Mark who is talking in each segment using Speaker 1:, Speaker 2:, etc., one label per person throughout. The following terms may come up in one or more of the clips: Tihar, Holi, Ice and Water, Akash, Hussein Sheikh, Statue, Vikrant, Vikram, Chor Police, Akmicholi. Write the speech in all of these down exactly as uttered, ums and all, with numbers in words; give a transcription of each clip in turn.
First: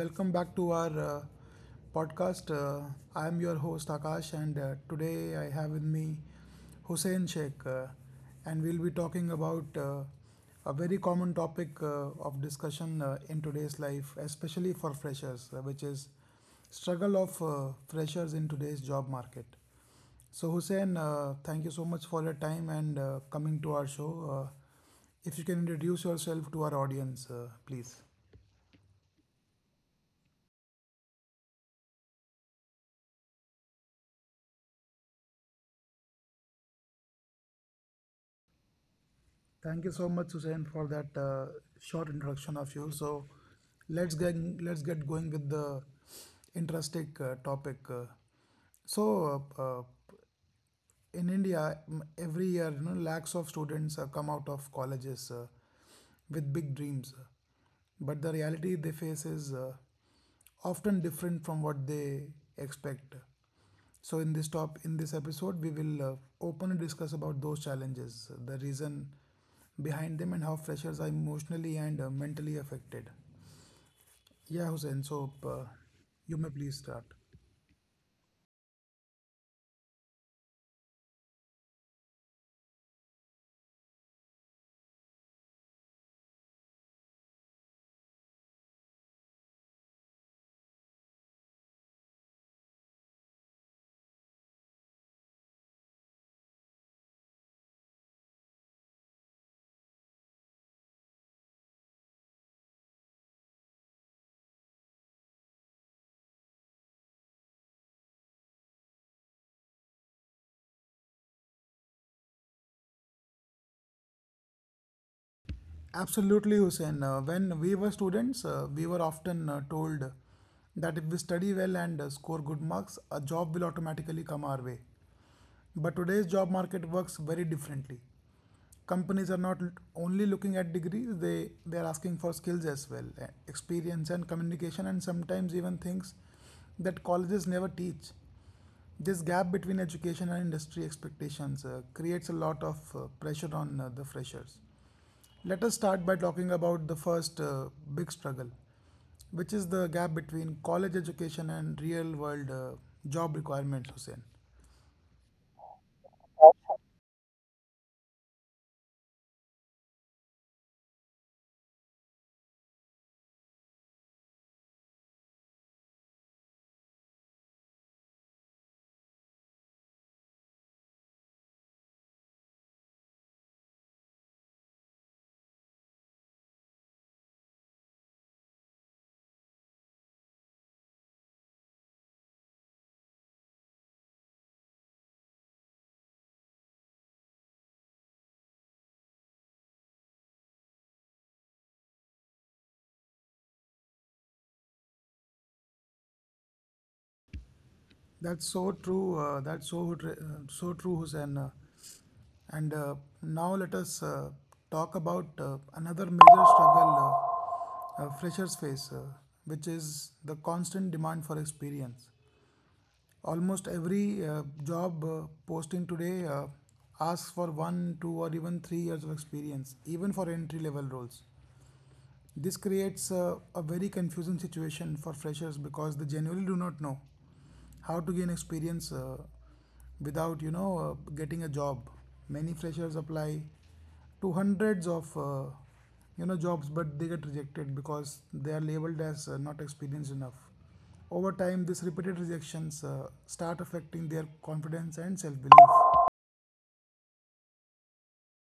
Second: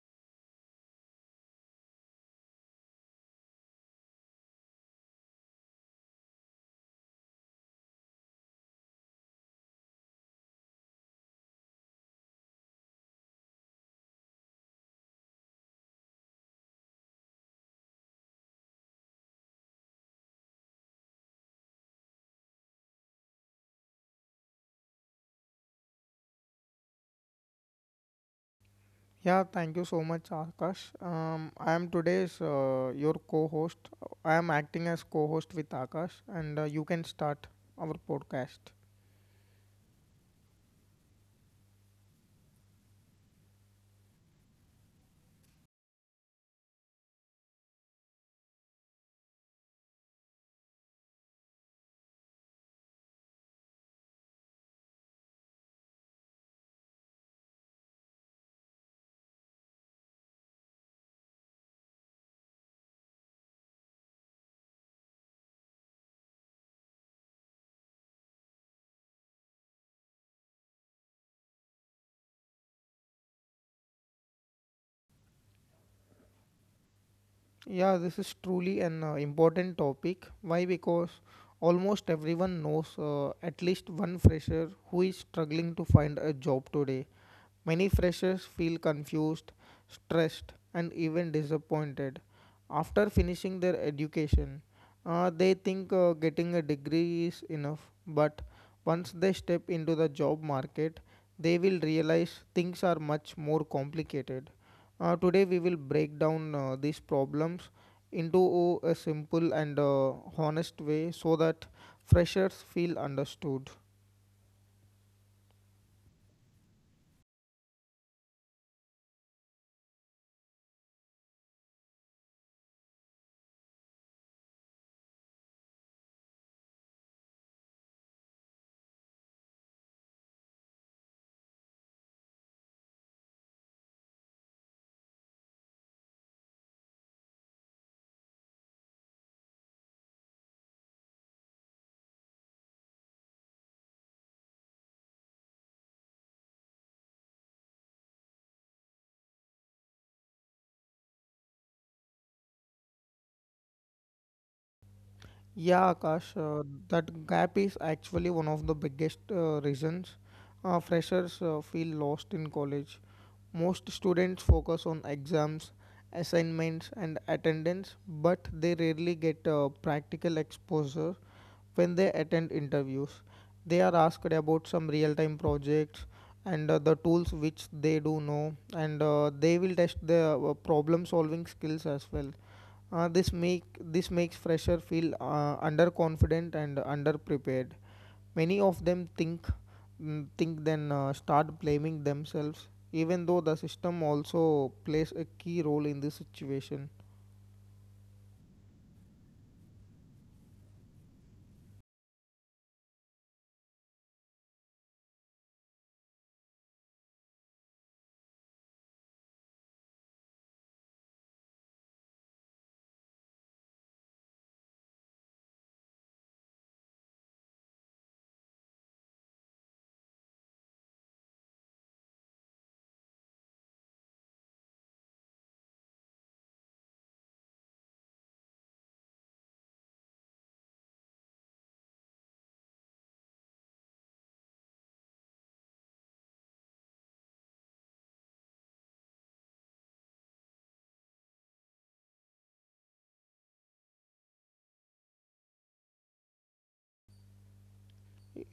Speaker 1: welcome back to our uh, podcast. Uh, I am your host Akash, and uh, today I have with me Hussein Sheikh, uh, and we'll be talking about uh, a very common topic uh, of discussion uh, in today's life, especially for freshers, uh, which is struggle of uh, freshers in today's job market. So, Hussein, uh, thank you so much for your time and uh, coming to our show. Uh, if you can introduce yourself to our audience, uh, please.
Speaker 2: Yeah, thank you so much, Akash. Um, I am today's uh, your co-host. I am acting as co-host with Akash, and uh, you can start our podcast.
Speaker 1: Thank you so much, Hussein, for that uh, short introduction of you. So let's get let's get going with the interesting uh, topic. Uh, so uh, uh, in India, every year, you know, lakhs of students uh, come out of colleges uh, with big dreams, but the reality they face is uh, often different from what they expect. So, in this top, in this episode, we will uh, openly discuss about those challenges, the reason behind them, and how freshers are emotionally and uh, mentally affected. Yeah, Hussein. So, uh, you may please start.
Speaker 2: Yeah, this is truly an uh, important topic. Why? Because almost everyone knows uh, at least one fresher who is struggling to find a job today. Many freshers feel confused, stressed, and even disappointed after finishing their education. Uh, they think uh, getting a degree is enough, but once they step into the job market, they will realize things are much more complicated. Uh, today, we will break down uh, these problems into uh, a simple and uh, honest way so that freshers feel understood.
Speaker 1: Absolutely, Hussein. Uh, when we were students, uh, we were often uh, told that if we study well and uh, score good marks, a job will automatically come our way. But today's job market works very differently. Companies are not l- only looking at degrees, they, they are asking for skills as well, eh, experience and communication, and sometimes even things that colleges never teach. This gap between education and industry expectations uh, creates a lot of uh, pressure on uh, the freshers. Let us start by talking about the first uh, big struggle, which is the gap between college education and real world uh, job requirements, Hussein.
Speaker 2: Yeah, Akash, uh, that gap is actually one of the biggest uh, reasons uh, freshers uh, feel lost in college. Most students focus on exams, assignments, and attendance, but they rarely get uh, practical exposure when they attend interviews. They are asked about some real time projects and uh, the tools which they do know, and uh, they will test their uh, problem solving skills as well. uh, this make this makes fresher feel uh, underconfident and underprepared. Many of them think mm, think then uh, start blaming themselves, even though the system also plays a key role in this situation.
Speaker 1: That's so true. Uh, that's so tr- uh, so true, Hussein. Uh, and uh, Now let us uh, talk about uh, another major struggle uh, uh, freshers face, uh, which is the constant demand for experience. Almost every uh, job uh, posting today uh, asks for one, two, or even three years of experience, even for entry level roles. This creates a, a very confusing situation for freshers because they generally do not know how to gain experience uh, without you know uh, getting a job. Many freshers apply to hundreds of uh, you know jobs, but they get rejected because they are labeled as uh, not experienced enough. Over time, these repeated rejections uh, start affecting their confidence and self belief.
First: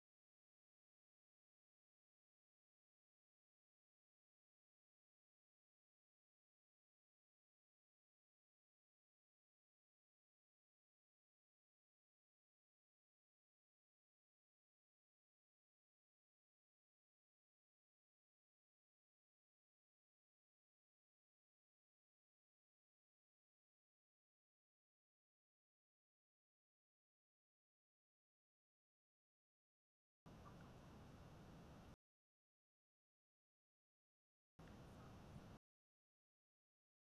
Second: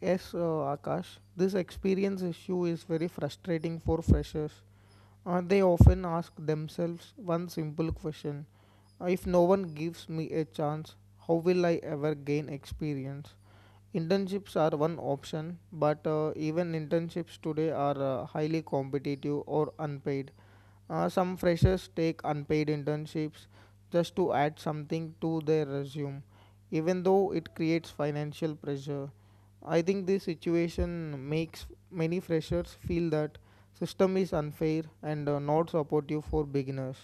Speaker 2: Yes, uh, Akash, this experience issue is very frustrating for freshers. Uh, they often ask themselves one simple question: Uh, If no one gives me a chance, how will I ever gain experience? Internships are one option, but uh, even internships today are uh, highly competitive or unpaid. Uh, some freshers take unpaid internships just to add something to their resume, even though it creates financial pressure. I think this situation makes many freshers feel that system is unfair and uh, not supportive for beginners.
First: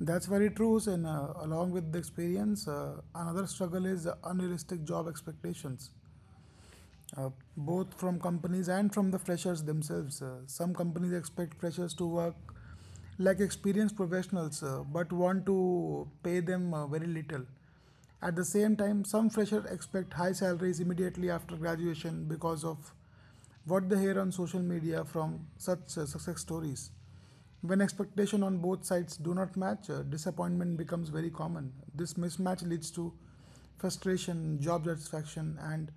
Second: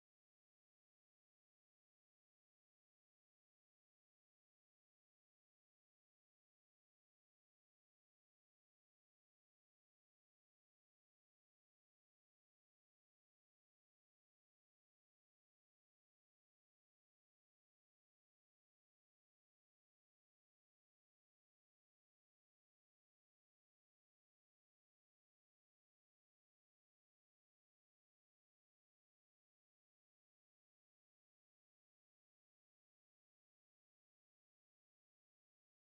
Speaker 1: That's very true. And uh, along with the experience, uh, another struggle is unrealistic job expectations, uh, both from companies and from the freshers themselves. Uh, some companies expect freshers to work like experienced professionals uh, but want to pay them uh, very little. At the same time, some freshers expect high salaries immediately after graduation because of what they hear on social media from such uh, success stories. When expectation on both sides do not match, uh, disappointment becomes very common. This mismatch leads to frustration, job satisfaction, and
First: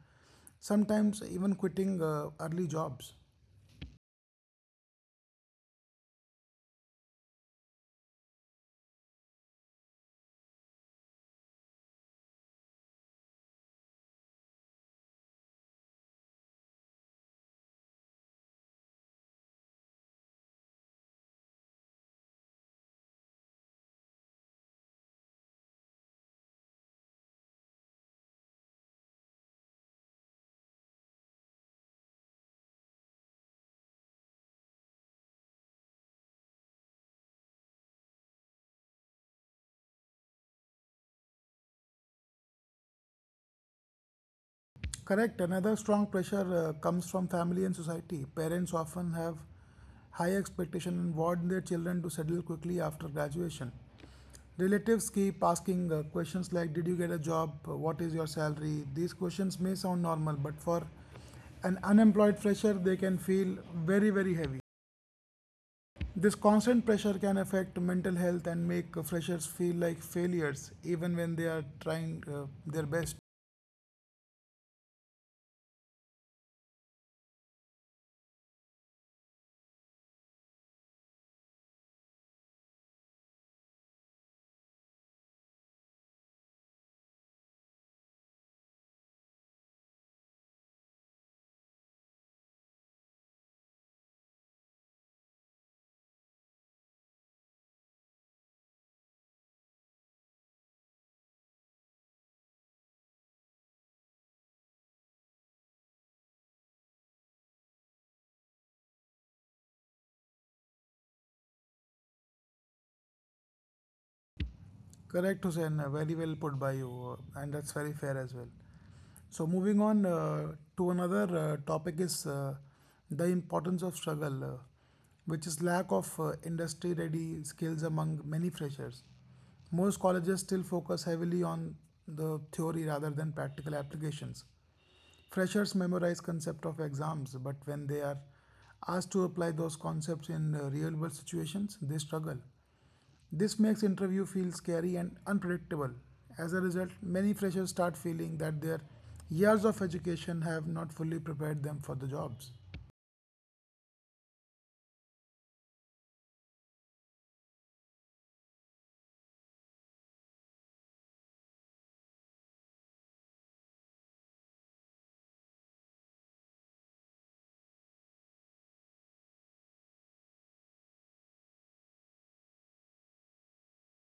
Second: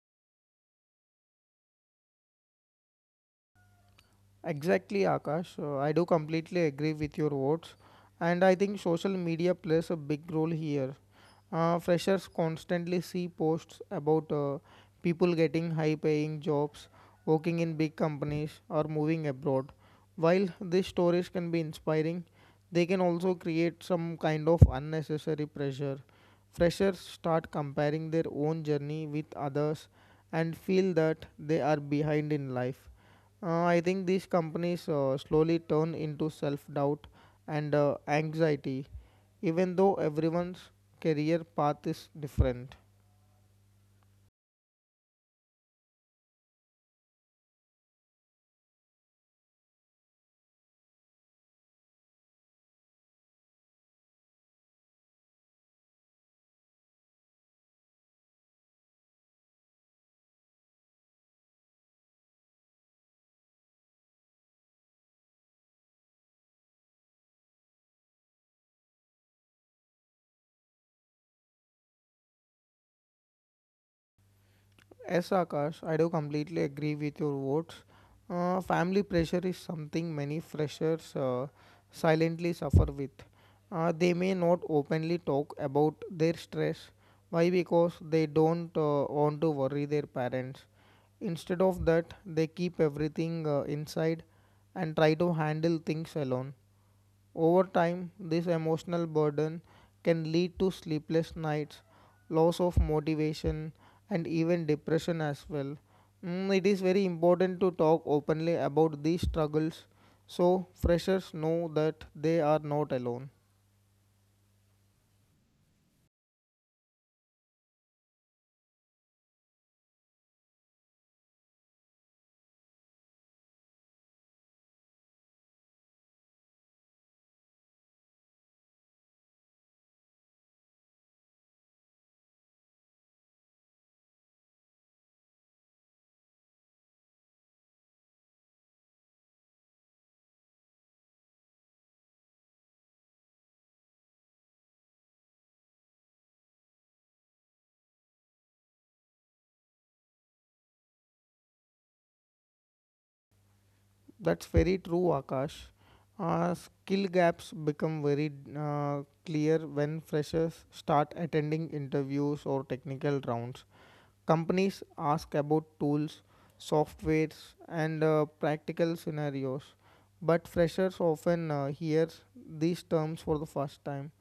Speaker 1: sometimes even quitting uh, early jobs.
Speaker 2: Exactly, Akash. Uh, I do completely agree with your words, and I think social media plays a big role here. Uh, freshers constantly see posts about uh, people getting high paying jobs, working in big companies, or moving abroad. While these stories can be inspiring, they can also create some kind of unnecessary pressure. Freshers start comparing their own journey with others and feel that they are behind in life. Uh, I think these companies uh, slowly turn into self doubt and uh, anxiety, even though everyone's career path is different.
Speaker 1: Correct. Another strong pressure uh, comes from family and society. Parents often have high expectation and want their children to settle quickly after graduation. Relatives keep asking uh, questions like, "Did you get a job? Uh, What is your salary?" These questions may sound normal, but for an unemployed fresher, they can feel very, very heavy. This constant pressure can affect mental health and make uh, freshers feel like failures, even when they are trying uh, their best.
Speaker 2: Yes, Akash, I do completely agree with your words. Uh, family pressure is something many freshers uh, silently suffer with. Uh, they may not openly talk about their stress. Why? Because they don't uh, want to worry their parents. Instead of that, they keep everything uh, inside and try to handle things alone. Over time, this emotional burden can lead to sleepless nights, loss of motivation, and even depression as well. Mm, it is very important to talk openly about these struggles so freshers know that they are not alone.
Speaker 1: Correct, Hussein. uh, Very well put by you, uh, and that's very fair as well. So, moving on uh, to another uh, topic is uh, the importance of struggle, uh, which is lack of uh, industry-ready skills among many freshers. Most colleges still focus heavily on the theory rather than practical applications. Freshers memorize concept of exams, but when they are asked to apply those concepts in uh, real-world situations, they struggle. This makes interview feel scary and unpredictable. As a result, many freshers start feeling that their years of education have not fully prepared them for the jobs.
Speaker 2: That's very true, Akash. Uh, skill gaps become very uh, clear when freshers start attending interviews or technical rounds. Companies ask about tools, softwares, and uh, practical scenarios, but freshers often uh, hear these terms for the first time.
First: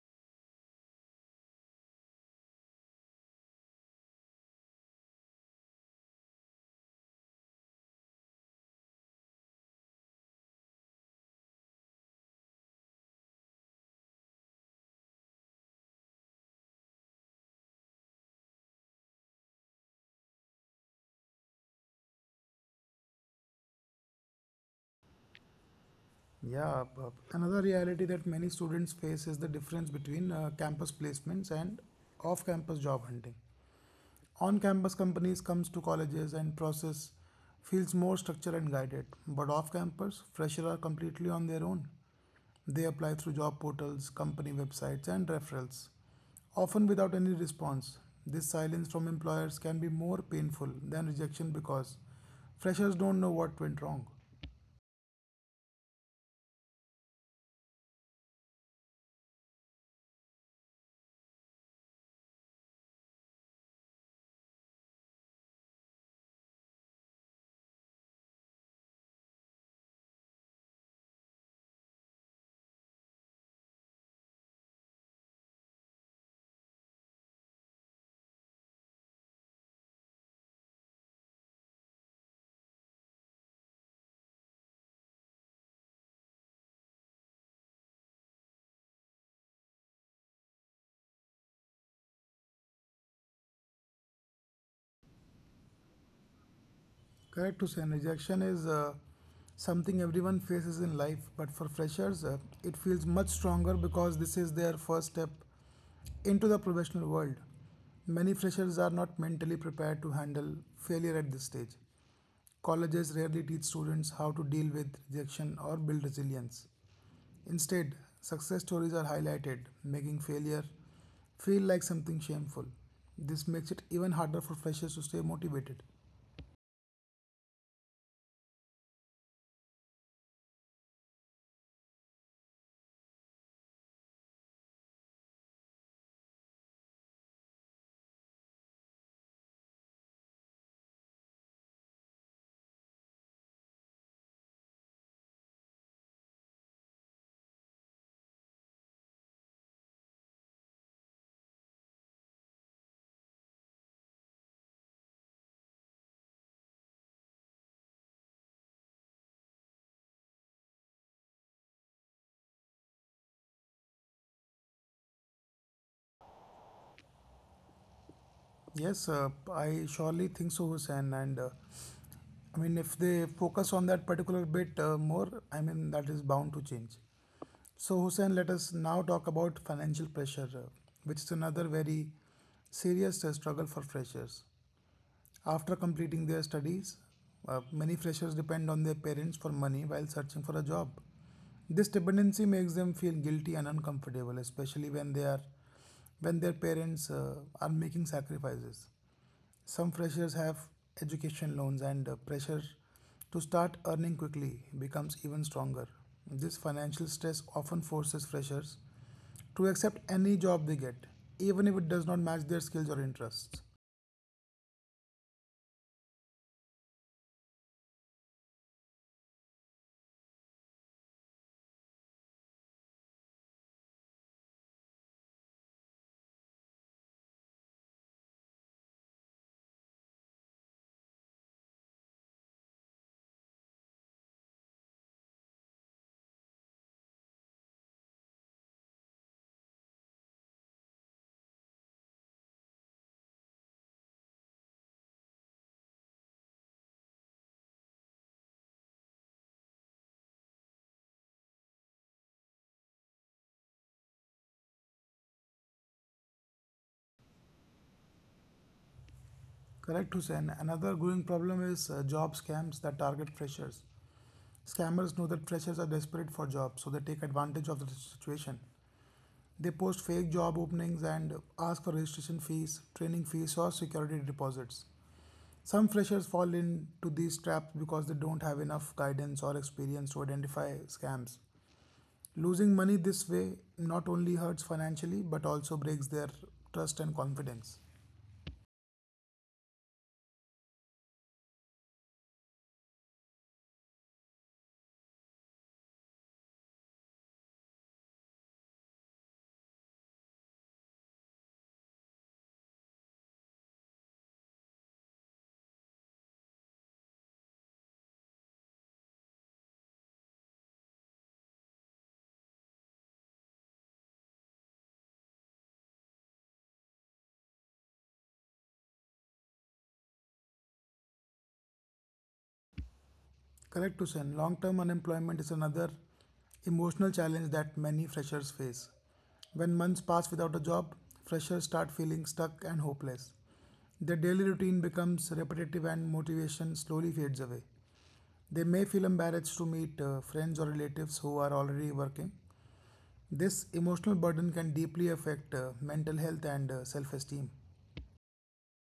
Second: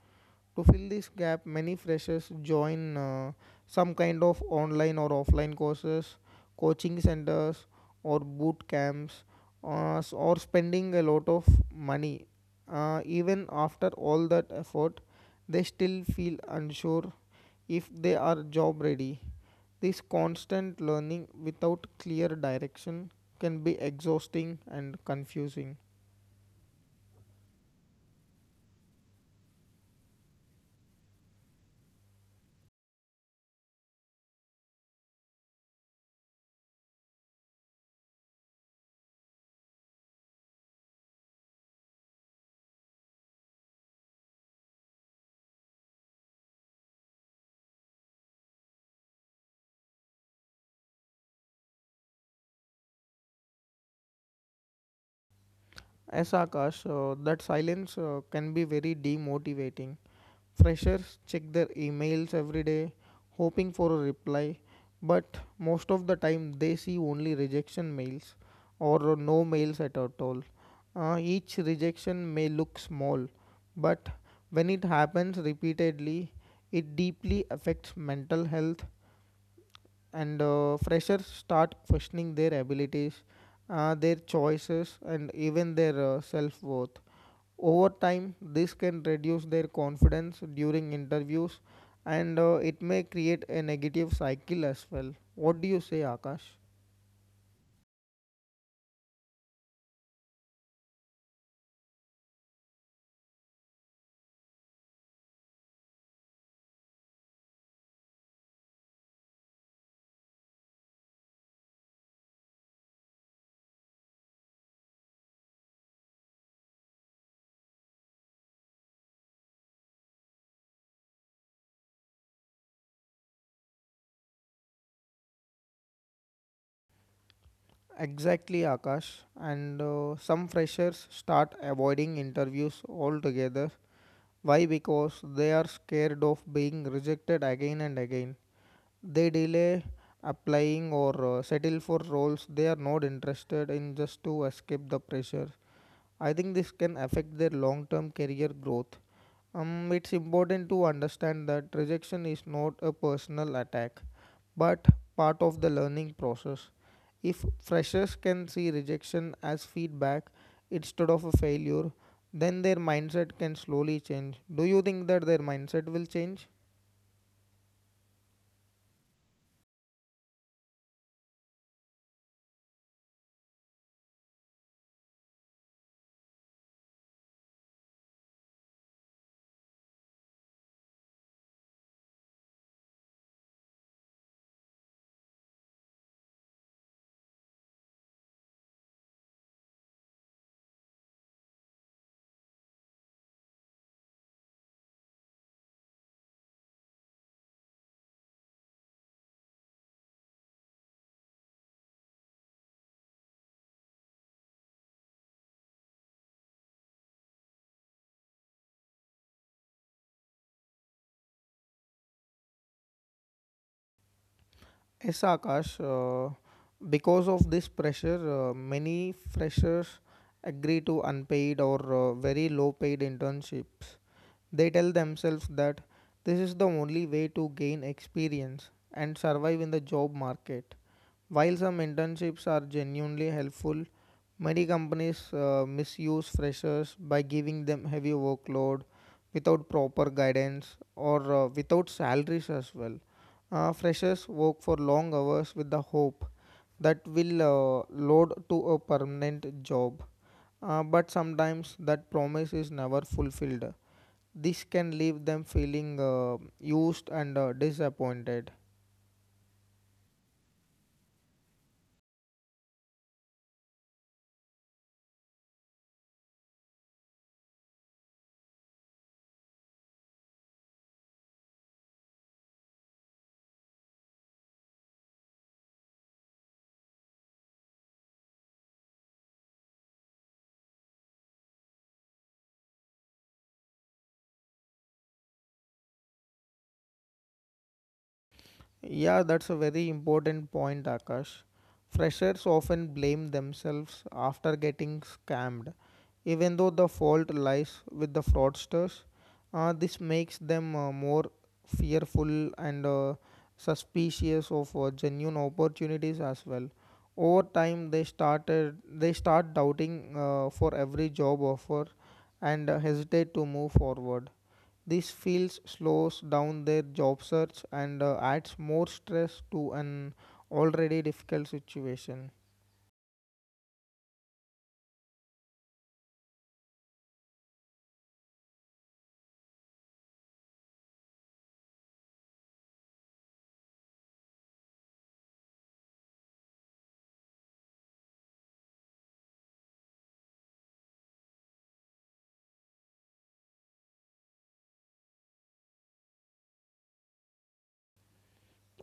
Speaker 2: To fill this gap, many freshers join uh, some kind of online or offline courses, coaching centers, or boot camps, uh, s- or spending a lot of money. Uh, even after all that effort, they still feel unsure if they are job ready. This constant learning without clear direction can be exhausting and confusing.
Speaker 1: Yeah, Bob. Another reality that many students face is the difference between uh, campus placements and off-campus job hunting. On-campus companies comes to colleges and process feels more structured and guided, but off-campus freshers are completely on their own. They apply through job portals, company websites, and referrals, often without any response. This silence from employers can be more painful than rejection because freshers don't know what went wrong.
Speaker 2: As Akash, uh, that silence uh, can be very demotivating. Freshers check their emails every day, hoping for a reply, but most of the time they see only rejection mails or no mails at all. Uh, each rejection may look small, but when it happens repeatedly, it deeply affects mental health, and uh, freshers start questioning their abilities, uh, their choices, and even their uh, self worth. Over time, this can reduce their confidence during interviews and uh, it may create a negative cycle as well. What do you say, Akash?
Speaker 1: Correct, to say, rejection is uh, something everyone faces in life, but for freshers, uh, it feels much stronger because this is their first step into the professional world. Many freshers are not mentally prepared to handle failure at this stage. Colleges rarely teach students how to deal with rejection or build resilience. Instead, success stories are highlighted, making failure feel like something shameful. This makes it even harder for freshers to stay motivated.
Speaker 2: Exactly, Akash. And uh, some freshers start avoiding interviews altogether. Why? Because they are scared of being rejected again and again. They delay applying or uh, settle for roles they are not interested in just to escape the pressure. I think this can affect their long term career growth. Um, it's important to understand that rejection is not a personal attack, but part of the learning process. If freshers can see rejection as feedback instead of a failure, then their mindset can slowly change. Do you think that their mindset will change?
Speaker 1: Yes, uh, I surely think so, Hussein. And uh, I mean, if they focus on that particular bit uh, more, I mean, that is bound to change. So, Hussein, let us now talk about financial pressure, uh, which is another very serious uh, struggle for freshers. After completing their studies, uh, many freshers depend on their parents for money while searching for a job. This dependency makes them feel guilty and uncomfortable, especially when they are when their parents uh, are making sacrifices. Some freshers have education loans and uh, pressure to start earning quickly becomes even stronger. This financial stress often forces freshers to accept any job they get, even if it does not match their skills or interests.
Speaker 2: Yes, Akash. Uh, because of this pressure, uh, many freshers agree to unpaid or uh, very low paid internships. They tell themselves that this is the only way to gain experience and survive in the job market. While some internships are genuinely helpful, many companies uh, misuse freshers by giving them heavy workload without proper guidance or uh, without salaries as well. Uh, freshers work for long hours with the hope that will uh, load to a permanent job. Uh, but sometimes that promise is never fulfilled. This can leave them feeling uh, used and uh, disappointed.
Speaker 1: Correct, Hussein. Another growing problem is uh, job scams that target freshers. Scammers know that freshers are desperate for jobs, so they take advantage of the situation. They post fake job openings and ask for registration fees, training fees, or security deposits. Some freshers fall into these traps because they don't have enough guidance or experience to identify scams. Losing money this way not only hurts financially but also breaks their trust and confidence.
Speaker 2: Yeah, that's a very important point, Akash. Freshers often blame themselves after getting scammed, even though the fault lies with the fraudsters. Uh, this makes them uh, more fearful and uh, suspicious of uh, genuine opportunities as well. Over time, they started they start doubting uh, for every job offer and uh, hesitate to move forward. This feels slows down their job search and uh, adds more stress to an already difficult situation.
Speaker 1: Correct, Hussein. Long term unemployment is another emotional challenge that many freshers face. When months pass without a job, freshers start feeling stuck and hopeless. Their daily routine becomes repetitive and motivation slowly fades away. They may feel embarrassed to meet uh, friends or relatives who are already working. This emotional burden can deeply affect uh, mental health and self esteem.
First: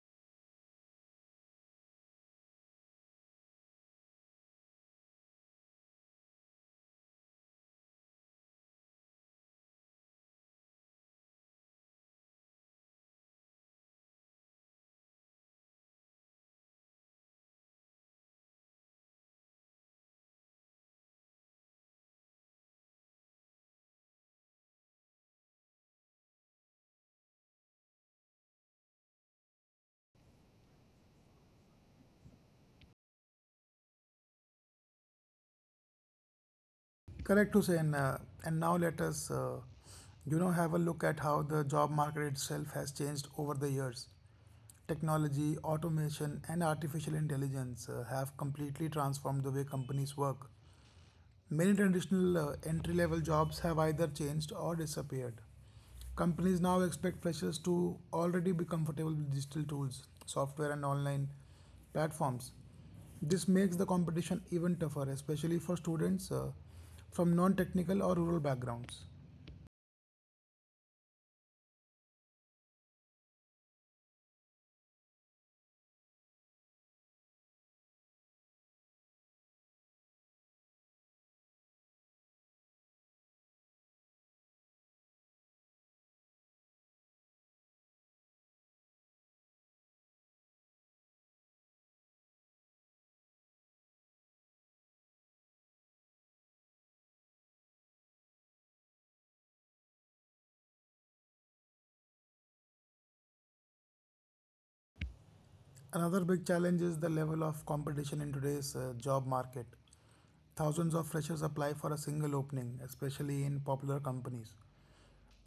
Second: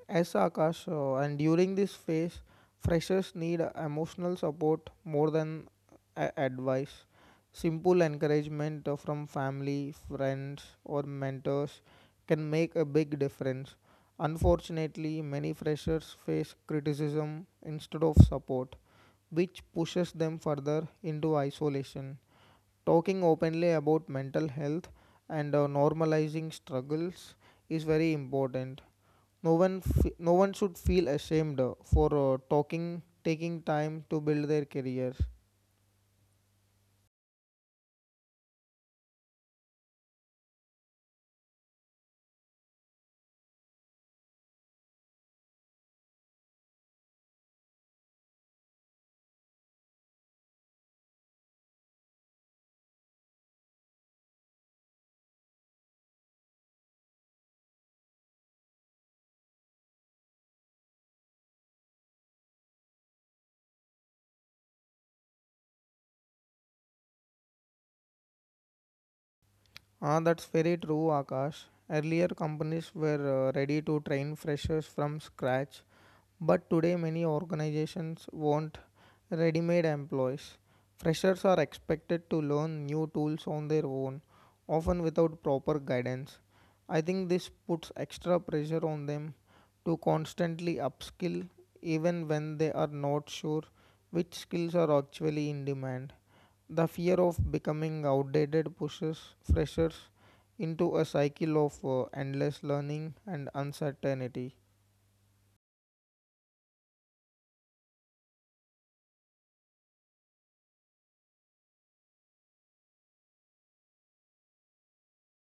Speaker 2: As Akash, uh, and during this phase, freshers need emotional support more than a- advice. Simple encouragement uh, from family, friends, or mentors can make a big difference. Unfortunately, many freshers face criticism instead of support, which pushes them further into isolation. Talking openly about mental health and uh, normalizing struggles is very important. No one, f- no one should feel ashamed uh, for uh, talking, taking time to build their careers.
Speaker 1: Correct, Hussein. Uh, and now let us, uh, you know, have a look at how the job market itself has changed over the years. Technology, automation, and artificial intelligence uh, have completely transformed the way companies work. Many traditional uh, entry-level jobs have either changed or disappeared. Companies now expect freshers to already be comfortable with digital tools, software, and online platforms. This makes the competition even tougher, especially for students uh, from non technical or rural backgrounds.
Speaker 2: Ah, that's very true, Akash. Earlier, companies were uh, ready to train freshers from scratch, but today, many organizations want ready made employees. Freshers are expected to learn new tools on their own, often without proper guidance. I think this puts extra pressure on them to constantly upskill, even when they are not sure which skills are actually in demand. The fear of becoming outdated pushes freshers into a cycle of uh, endless learning and uncertainty.
Speaker 1: Another big challenge is the level of competition in today's uh, job market. Thousands of freshers apply for a single opening, especially in popular companies.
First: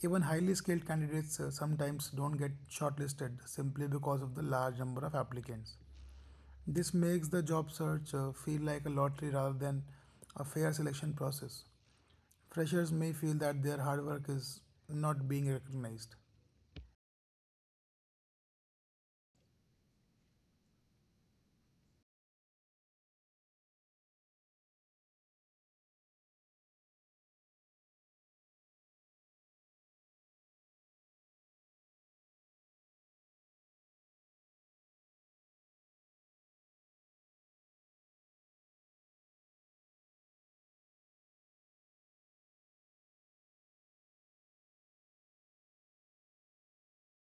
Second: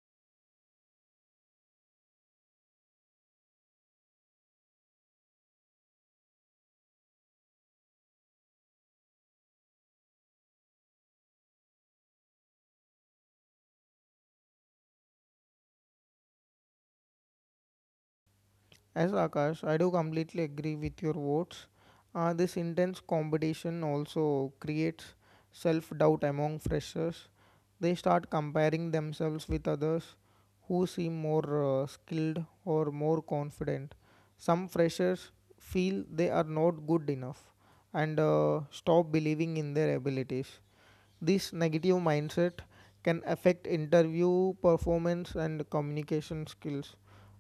Speaker 1: Even highly skilled candidates uh, sometimes don't get shortlisted simply because of the large number of applicants. This makes the job search uh, feel like a lottery rather than a fair selection process. Freshers may feel that their hard work is not being recognized.
Speaker 2: As Akash, I do completely agree with your words. Uh, this intense competition also creates self doubt among freshers. They start comparing themselves with others who seem more uh, skilled or more confident. Some freshers feel they are not good enough and uh, stop believing in their abilities. This negative mindset can affect interview performance and communication skills.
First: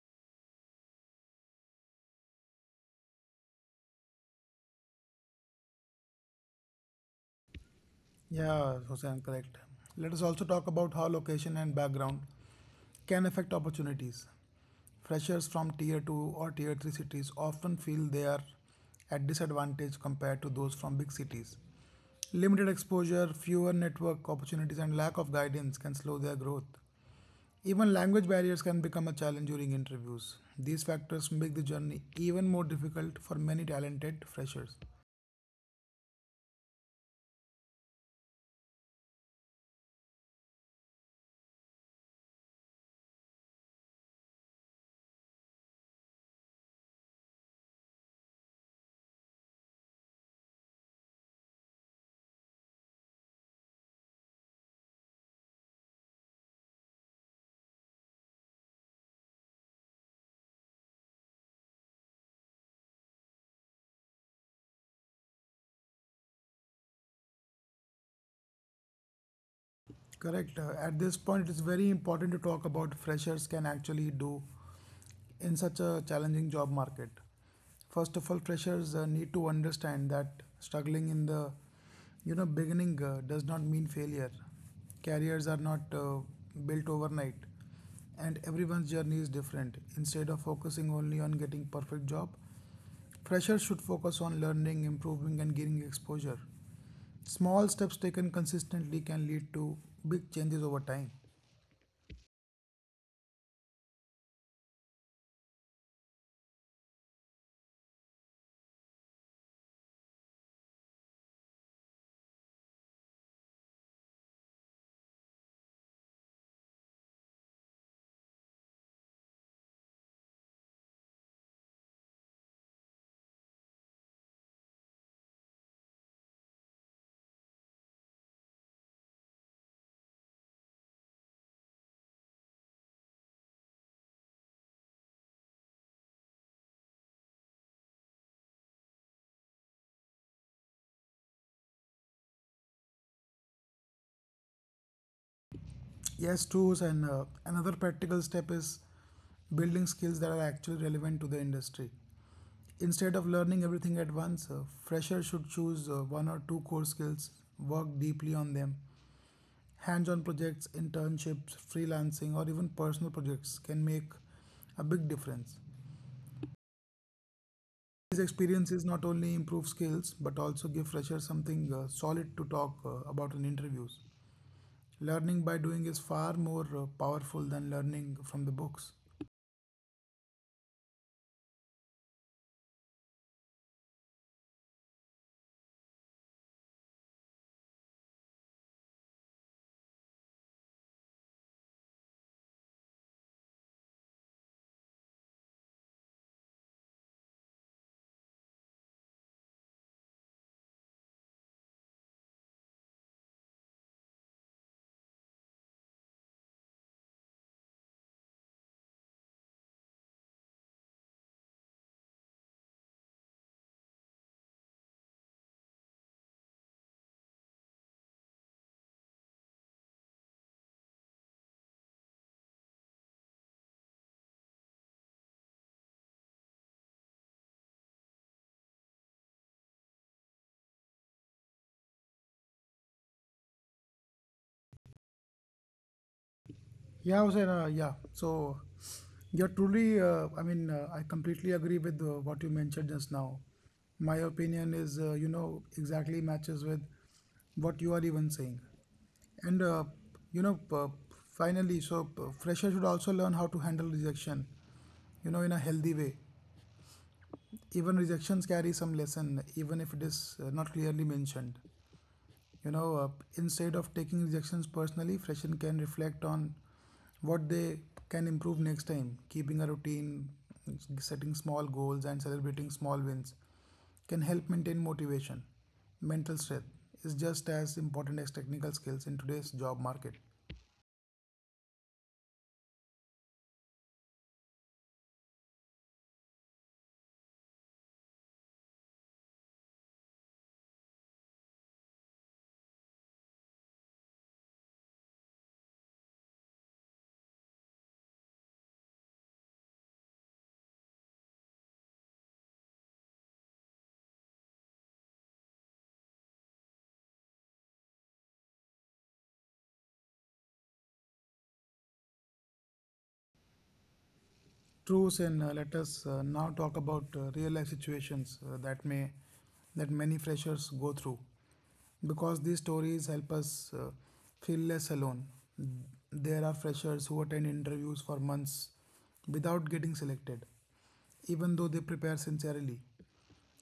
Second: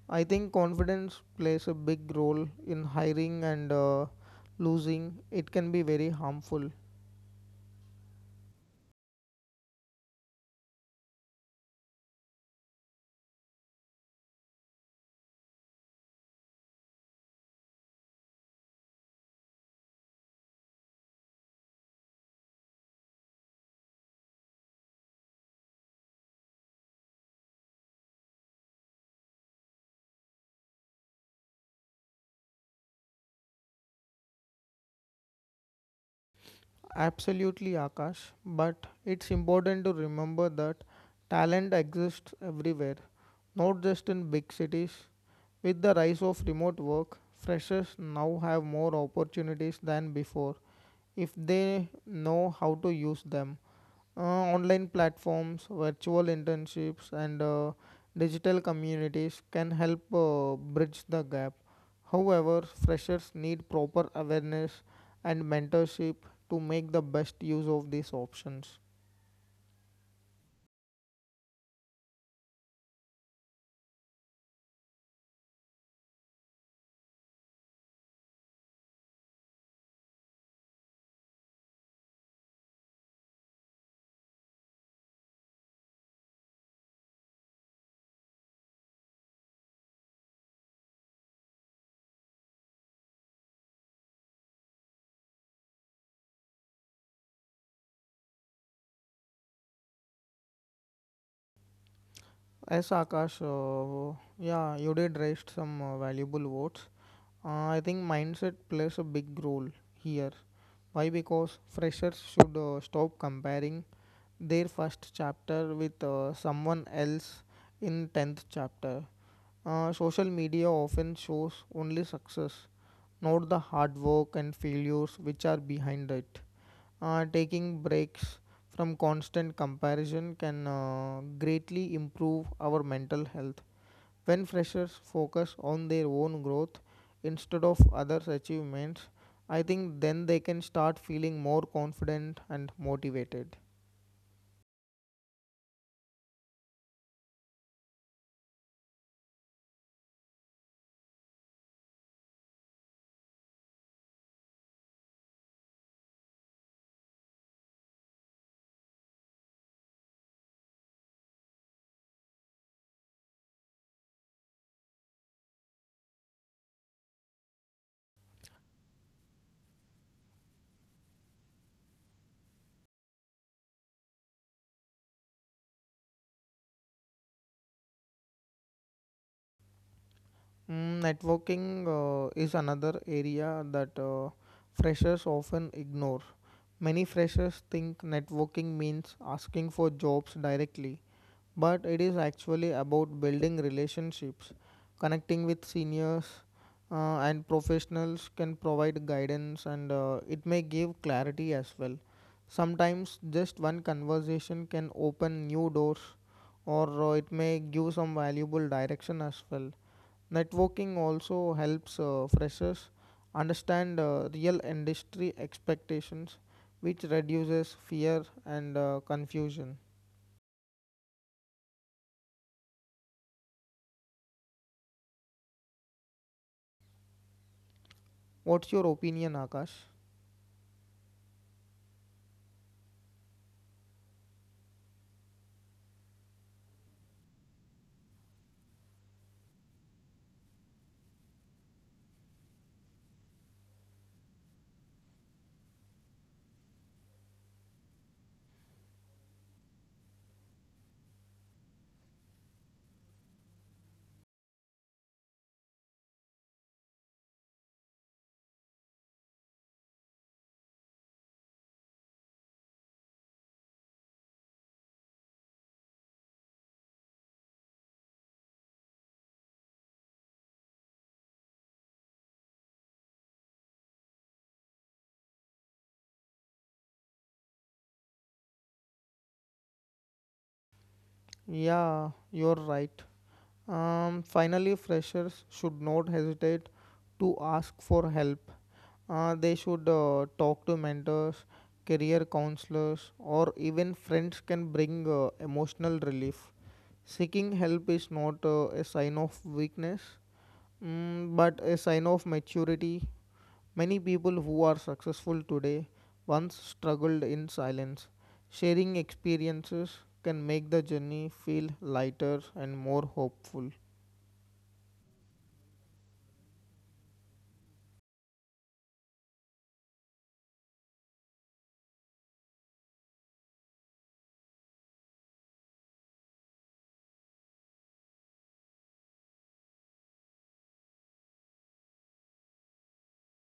Speaker 2: I think confidence plays a big role in hiring and uh, losing. It can be very harmful.
Speaker 1: Yeah, Hussein, correct. Let us also talk about how location and background can affect opportunities. Freshers from tier two or tier three cities often feel they are at disadvantage compared to those from big cities. Limited exposure, fewer network opportunities, and lack of guidance can slow their growth. Even language barriers can become a challenge during interviews. These factors make the journey even more difficult for many talented freshers.
Speaker 2: Absolutely, Akash. But it's important to remember that talent exists everywhere, not just in big cities. With the rise of remote work, freshers now have more opportunities than before if they know how to use them. Uh, online platforms, virtual internships, and uh, digital communities can help uh, bridge the gap. However, freshers need proper awareness and mentorship to make the best use of these options.
Speaker 1: Correct. Uh, At this point, it's very important to talk about freshers can actually do in such a challenging job market. First of all, freshers uh, need to understand that struggling in the you know beginning uh, does not mean failure. Careers are not uh, built overnight, and everyone's journey is different. Instead of focusing only on getting perfect job, freshers should focus on learning, improving, and gaining exposure. Small steps taken consistently can lead to big changes over time.
Speaker 2: As Akash, uh, yeah, you did raise some uh, valuable words. Uh, I think mindset plays a big role here. Why? Because freshers should uh, stop comparing their first chapter with uh, someone else in tenth chapter. Uh, social media often shows only success, not the hard work and failures which are behind it. Uh, taking breaks from constant comparison can uh, greatly improve our mental health. When freshers focus on their own growth instead of others' achievements, I think then they can start feeling more confident and motivated.
Speaker 1: Yes, tools and uh, another practical step is building skills that are actually relevant to the industry. Instead of learning everything at once, uh, freshers should choose uh, one or two core skills, work deeply on them. Hands on projects, internships, freelancing, or even personal projects can make a big difference. These experiences not only improve skills but also give freshers something uh, solid to talk uh, about in interviews. Learning by doing is far more uh, powerful than learning from the books.
Speaker 2: Mm, Networking uh, is another area that uh, freshers often ignore. Many freshers think networking means asking for jobs directly, but it is actually about building relationships. Connecting with seniors uh, and professionals can provide guidance and uh, it may give clarity as well. Sometimes just one conversation can open new doors or uh, it may give some valuable direction as well. Networking also helps uh, freshers understand uh, real industry expectations, which reduces fear and uh, confusion. What's your opinion, Akash?
Speaker 1: Yeah, Hussein, uh, yeah. So you're truly, uh, I mean, uh, I completely agree with uh, what you mentioned just now. My opinion is, uh, you know, exactly matches with what you are even saying. And, uh, you know, p- Finally, so uh, fresher should also learn how to handle rejection, you know, in a healthy way. Even rejections carry some lesson, even if it is uh, not clearly mentioned. you know uh, Instead of taking rejections personally, freshmen can reflect on what they can improve next time. Keeping a routine, setting small goals, and celebrating small wins can help maintain motivation. Mental strength is just as important as technical skills in today's job market.
Speaker 2: Yeah, you're right. Um, finally, freshers should not hesitate to ask for help. Uh, they should uh, talk to mentors, career counselors, or even friends can bring uh, emotional relief. Seeking help is not uh, a sign of weakness, mm, but a sign of maturity. Many people who are successful today once struggled in silence. Sharing experiences can make the journey feel lighter and more hopeful.
Speaker 1: Truths. And Uh, let us uh, now talk about uh, real life situations uh, that may that many freshers go through, because these stories help us uh, feel less alone. There are freshers who attend interviews for months without getting selected, even though they prepare sincerely.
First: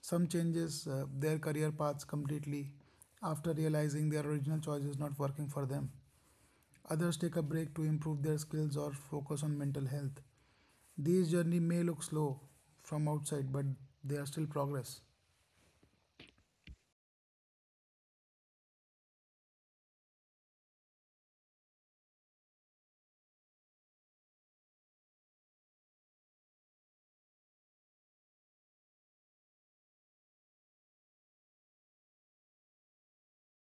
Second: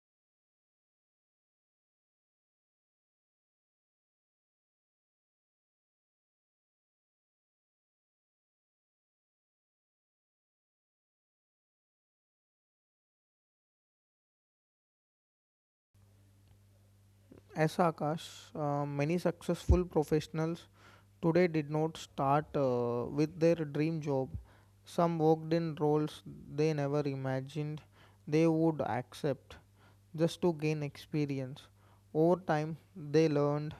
Speaker 1: Some changes uh, their career paths completely after realizing their original choice is not working for them. Others take a break to improve their skills or focus on mental health. These journey may look slow from outside, but they are still progress.
Speaker 2: As Akash, uh, many successful professionals today did not start uh, with their dream job. Some worked in roles they never imagined they would accept just to gain experience. Over time, they learned,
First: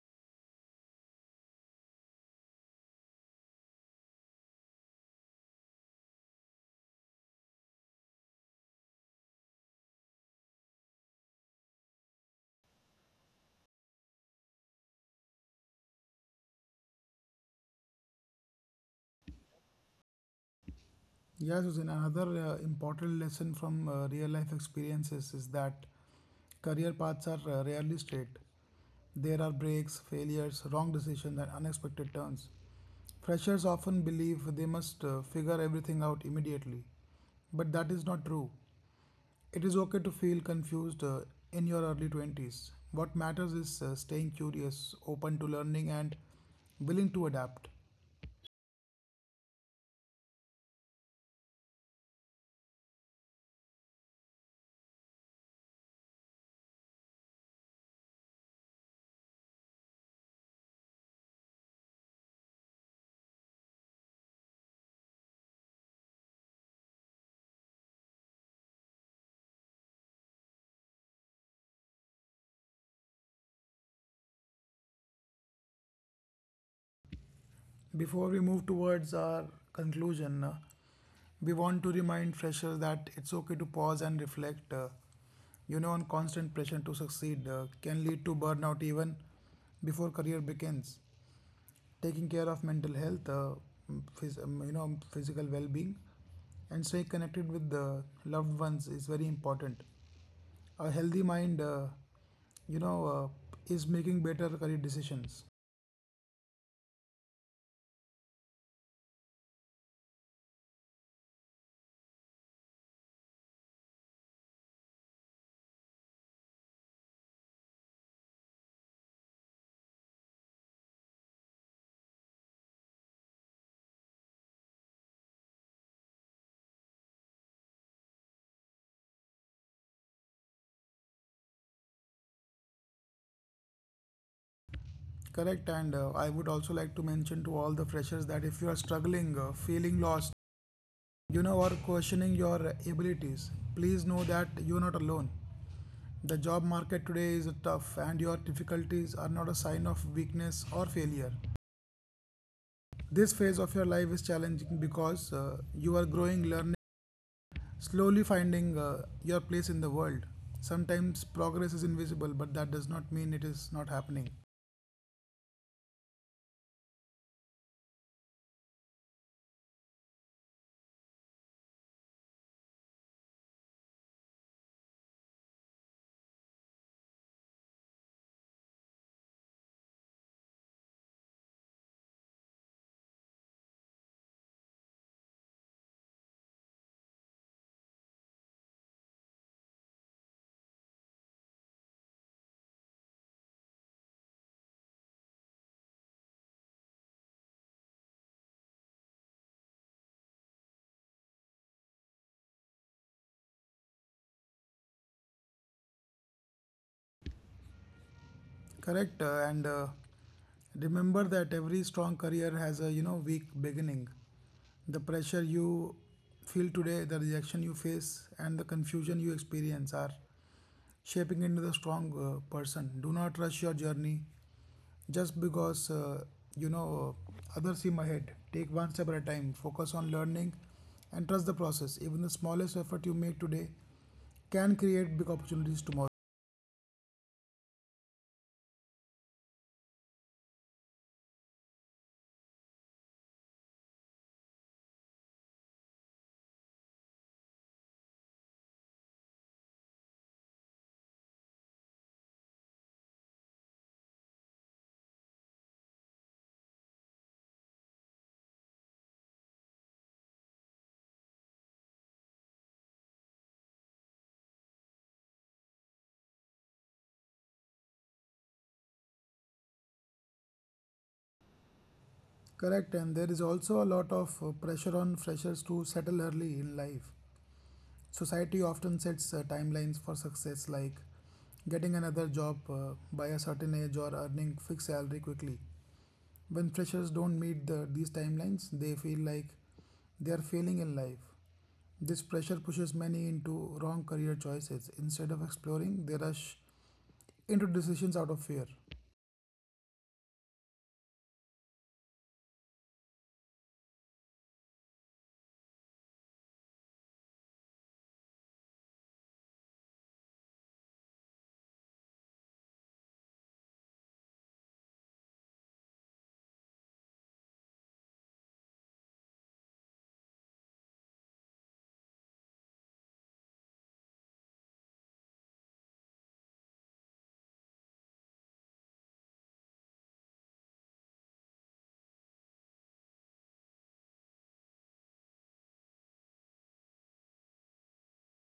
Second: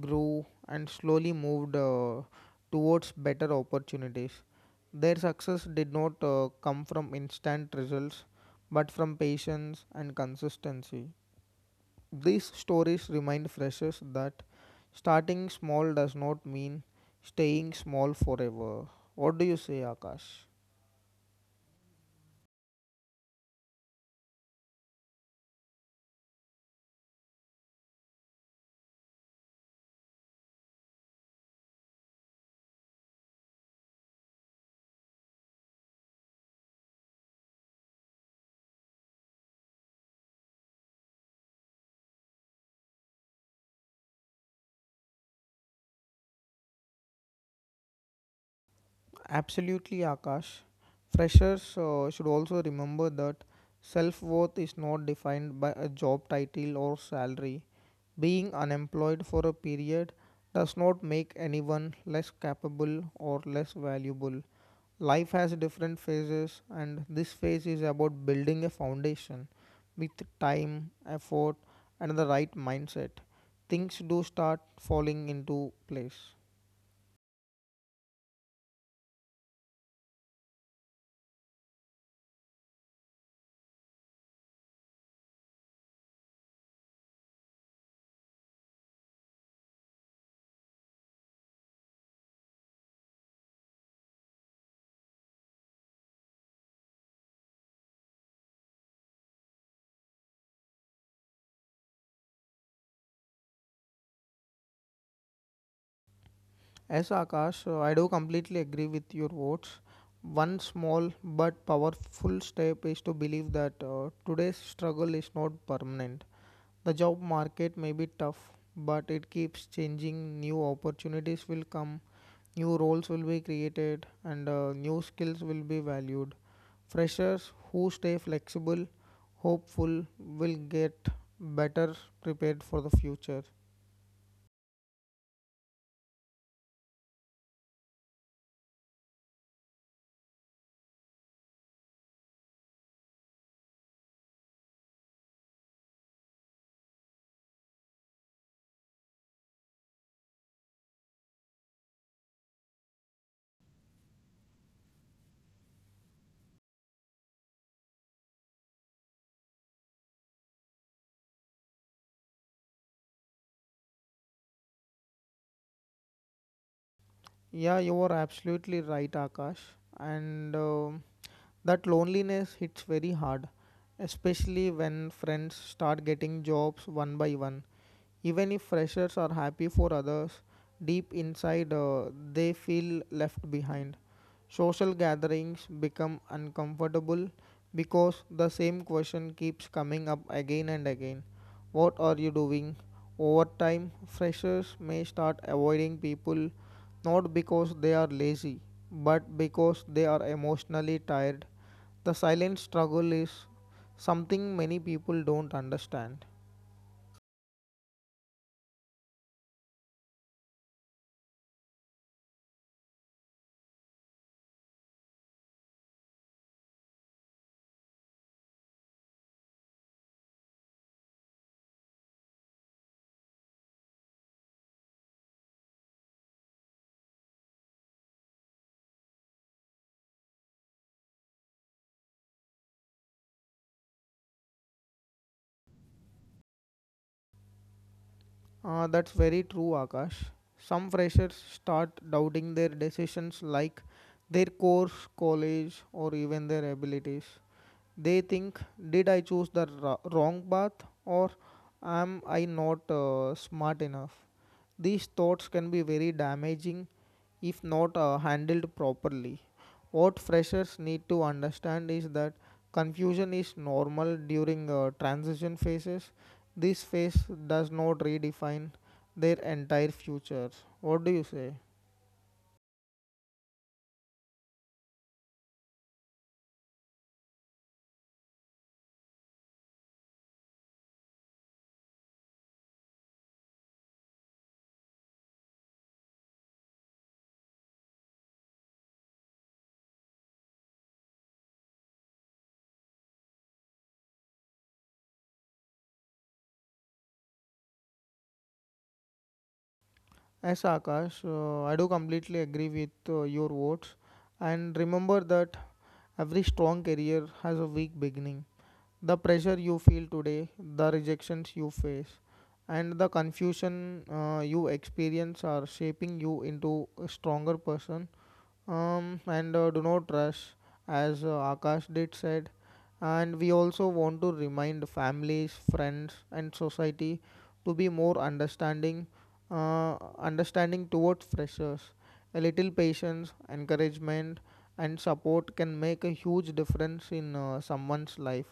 Speaker 2: grew, and slowly moved uh, towards better opportunities. Their success did not uh, come from instant results but from patience and consistency. These stories remind freshers that starting small does not mean staying small forever. What do you say, Akash?
Speaker 1: Yes, Hussein, another uh, important lesson from uh, real life experiences is that career paths are uh, rarely straight. There are breaks, failures, wrong decisions, and unexpected turns. Freshers often believe they must uh, figure everything out immediately, but that is not true. It is okay to feel confused uh, in your early twenties. What matters is uh, staying curious, open to learning, and willing to adapt.
Speaker 2: Absolutely, Akash. Freshers uh, should also remember that self worth is not defined by a job title or salary. Being unemployed for a period does not make anyone less capable or less valuable. Life has different phases, and this phase is about building a foundation with time, effort, and the right mindset. Things do start falling into place.
Speaker 1: Before we move towards our conclusion, uh, we want to remind freshers that it's okay to pause and reflect. Uh, you know, on constant pressure to succeed uh, can lead to burnout even before career begins. Taking care of mental health, uh, phys- um, you know, physical well-being, and staying connected with the loved ones is very important. A healthy mind, uh, you know, uh, is making better career decisions.
Speaker 2: As Akash, uh, I do completely agree with your words. One small but powerful step is to believe that uh, today's struggle is not permanent. The job market may be tough, but it keeps changing. New opportunities will come, new roles will be created, and uh, new skills will be valued. Freshers who stay flexible, hopeful, will get better prepared for the future.
Speaker 1: Correct. And uh, I would also like to mention to all the freshers that if you are struggling, uh, feeling lost, you know, or questioning your abilities, please know that you're not alone. The job market today is tough, and your difficulties are not a sign of weakness or failure. This phase of your life is challenging because uh, you are growing, learning, slowly finding uh, your place in the world. Sometimes progress is invisible, but that does not mean it is not happening.
Speaker 2: Yeah, you are absolutely right, Akash. And um that loneliness hits very hard, especially when friends start getting jobs one by one. Even if freshers are happy for others, deep inside uh, they feel left behind. Social gatherings become uncomfortable because the same question keeps coming up again and again. What are you doing? Over time, freshers may start avoiding people not because they are lazy, but because they are emotionally tired. The silent struggle is something many people don't understand.
Speaker 1: Correct, uh, and uh, remember that every strong career has a you know weak beginning. The pressure you feel today, the rejection you face, and the confusion you experience are shaping into the strong uh, person. Do not rush your journey just because uh, you know others seem ahead. Take one step at a time, focus on learning, and trust the process. Even the smallest effort you make today can create big opportunities tomorrow.
Speaker 2: Uh, that's very true, Akash. Some freshers start doubting their decisions like their course, college, or even their abilities. They think, did I choose the ra- wrong path, or am I not uh, smart enough? These thoughts can be very damaging if not uh, handled properly. What freshers need to understand is that confusion is normal during uh, transition phases. This phase does not redefine their entire futures. What do you say?
Speaker 1: Correct. And there is also a lot of uh, pressure on freshers to settle early in life. Society often sets uh, timelines for success, like getting another job uh, by a certain age or earning fixed salary quickly. When freshers don't meet the, these timelines, they feel like they are failing in life. This pressure pushes many into wrong career choices. Instead of exploring, they rush into decisions out of fear.
Speaker 2: As Akash, uh, I do completely agree with uh, your words. And remember that every strong career has a weak beginning. The pressure you feel today, the rejections you face, and the confusion uh, you experience are shaping you into a stronger person. Um, and uh, Do not rush, as uh, Akash did said. And we also want to remind families, friends, and society to be more understanding, uh, understanding towards freshers. A little patience, encouragement, and support can make a huge difference in uh, someone's life.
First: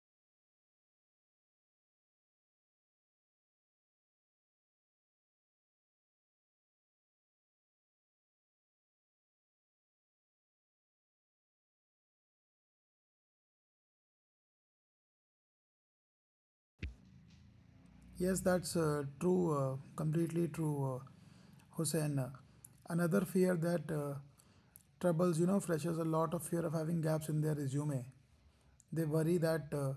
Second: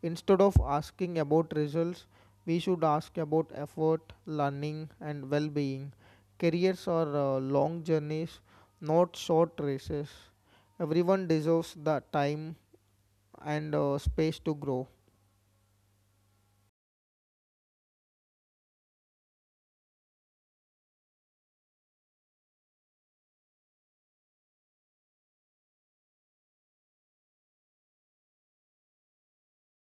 Speaker 2: Instead of asking about results, we should ask about effort, learning, and well being. Careers are uh, long journeys, not short races. Everyone deserves the time and uh, space to grow.
Speaker 1: Yes, that's uh, true, uh, completely true, uh, Hussein. Uh, Another fear that uh, troubles, you know, freshers a lot of fear of having gaps in their resume. They worry that uh,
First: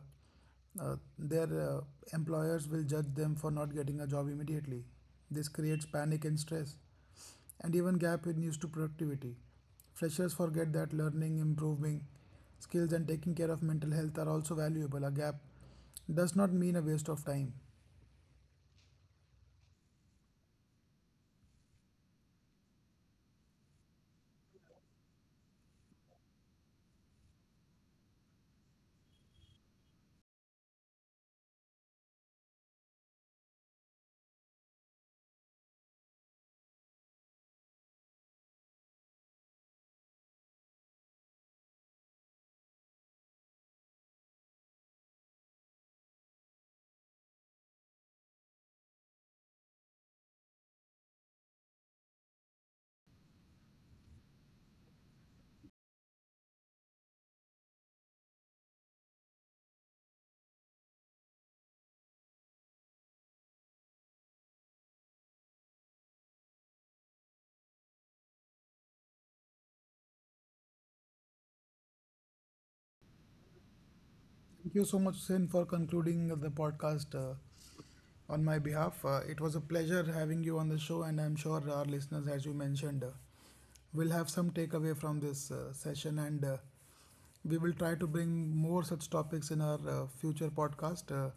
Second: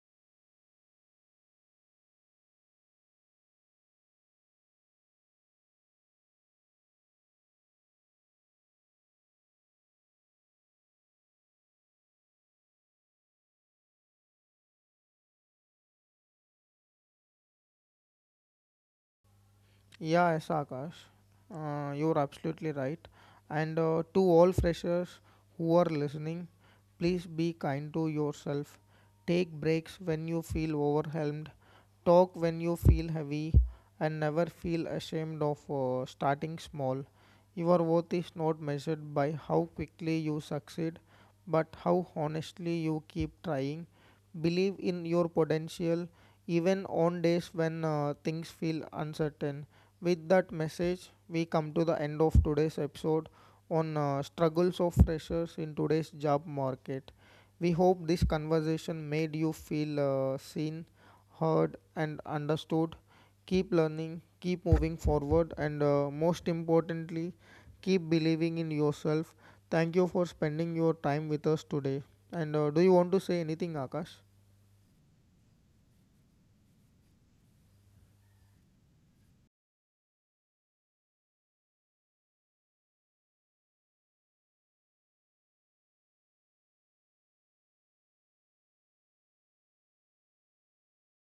Speaker 1: uh, their uh, employers will judge them for not getting a job immediately. This creates panic and stress, and even gap in used to productivity. Freshers forget that learning, improving skills, and taking care of mental health are also valuable. A gap does not mean a waste of time.
Speaker 2: Yeah, yes, Akash. Uh, you're absolutely right. And uh, to all freshers who are listening, please be kind to yourself. Take breaks when you feel overwhelmed, talk when you feel heavy, and never feel ashamed of uh, starting small. Your worth is not measured by how quickly you succeed, but how honestly you keep trying. Believe in your potential even on days when uh, things feel uncertain. With that message, we come to the end of today's episode on uh, struggles of freshers in today's job market. We hope this conversation made you feel uh, seen, heard, and understood. Keep learning, keep moving forward, and uh, most importantly, keep believing in yourself. Thank you for spending your time with us today. And uh, do you want to say anything, Akash?
Speaker 1: Thank you so much, Sin, for concluding the podcast. Uh, on my behalf. Uh, it was a pleasure having you on the show, and I'm sure our listeners, as you mentioned, uh, will have some takeaway from this uh, session, and uh, we will try to bring more such topics in our uh, future podcast. Uh,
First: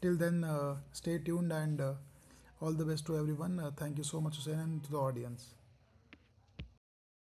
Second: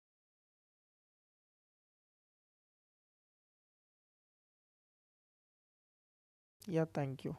Speaker 1: Till then, uh, stay tuned and uh, all the best to everyone. Uh, thank you so much, Hussein, and to the audience.
Speaker 2: Yeah, thank you.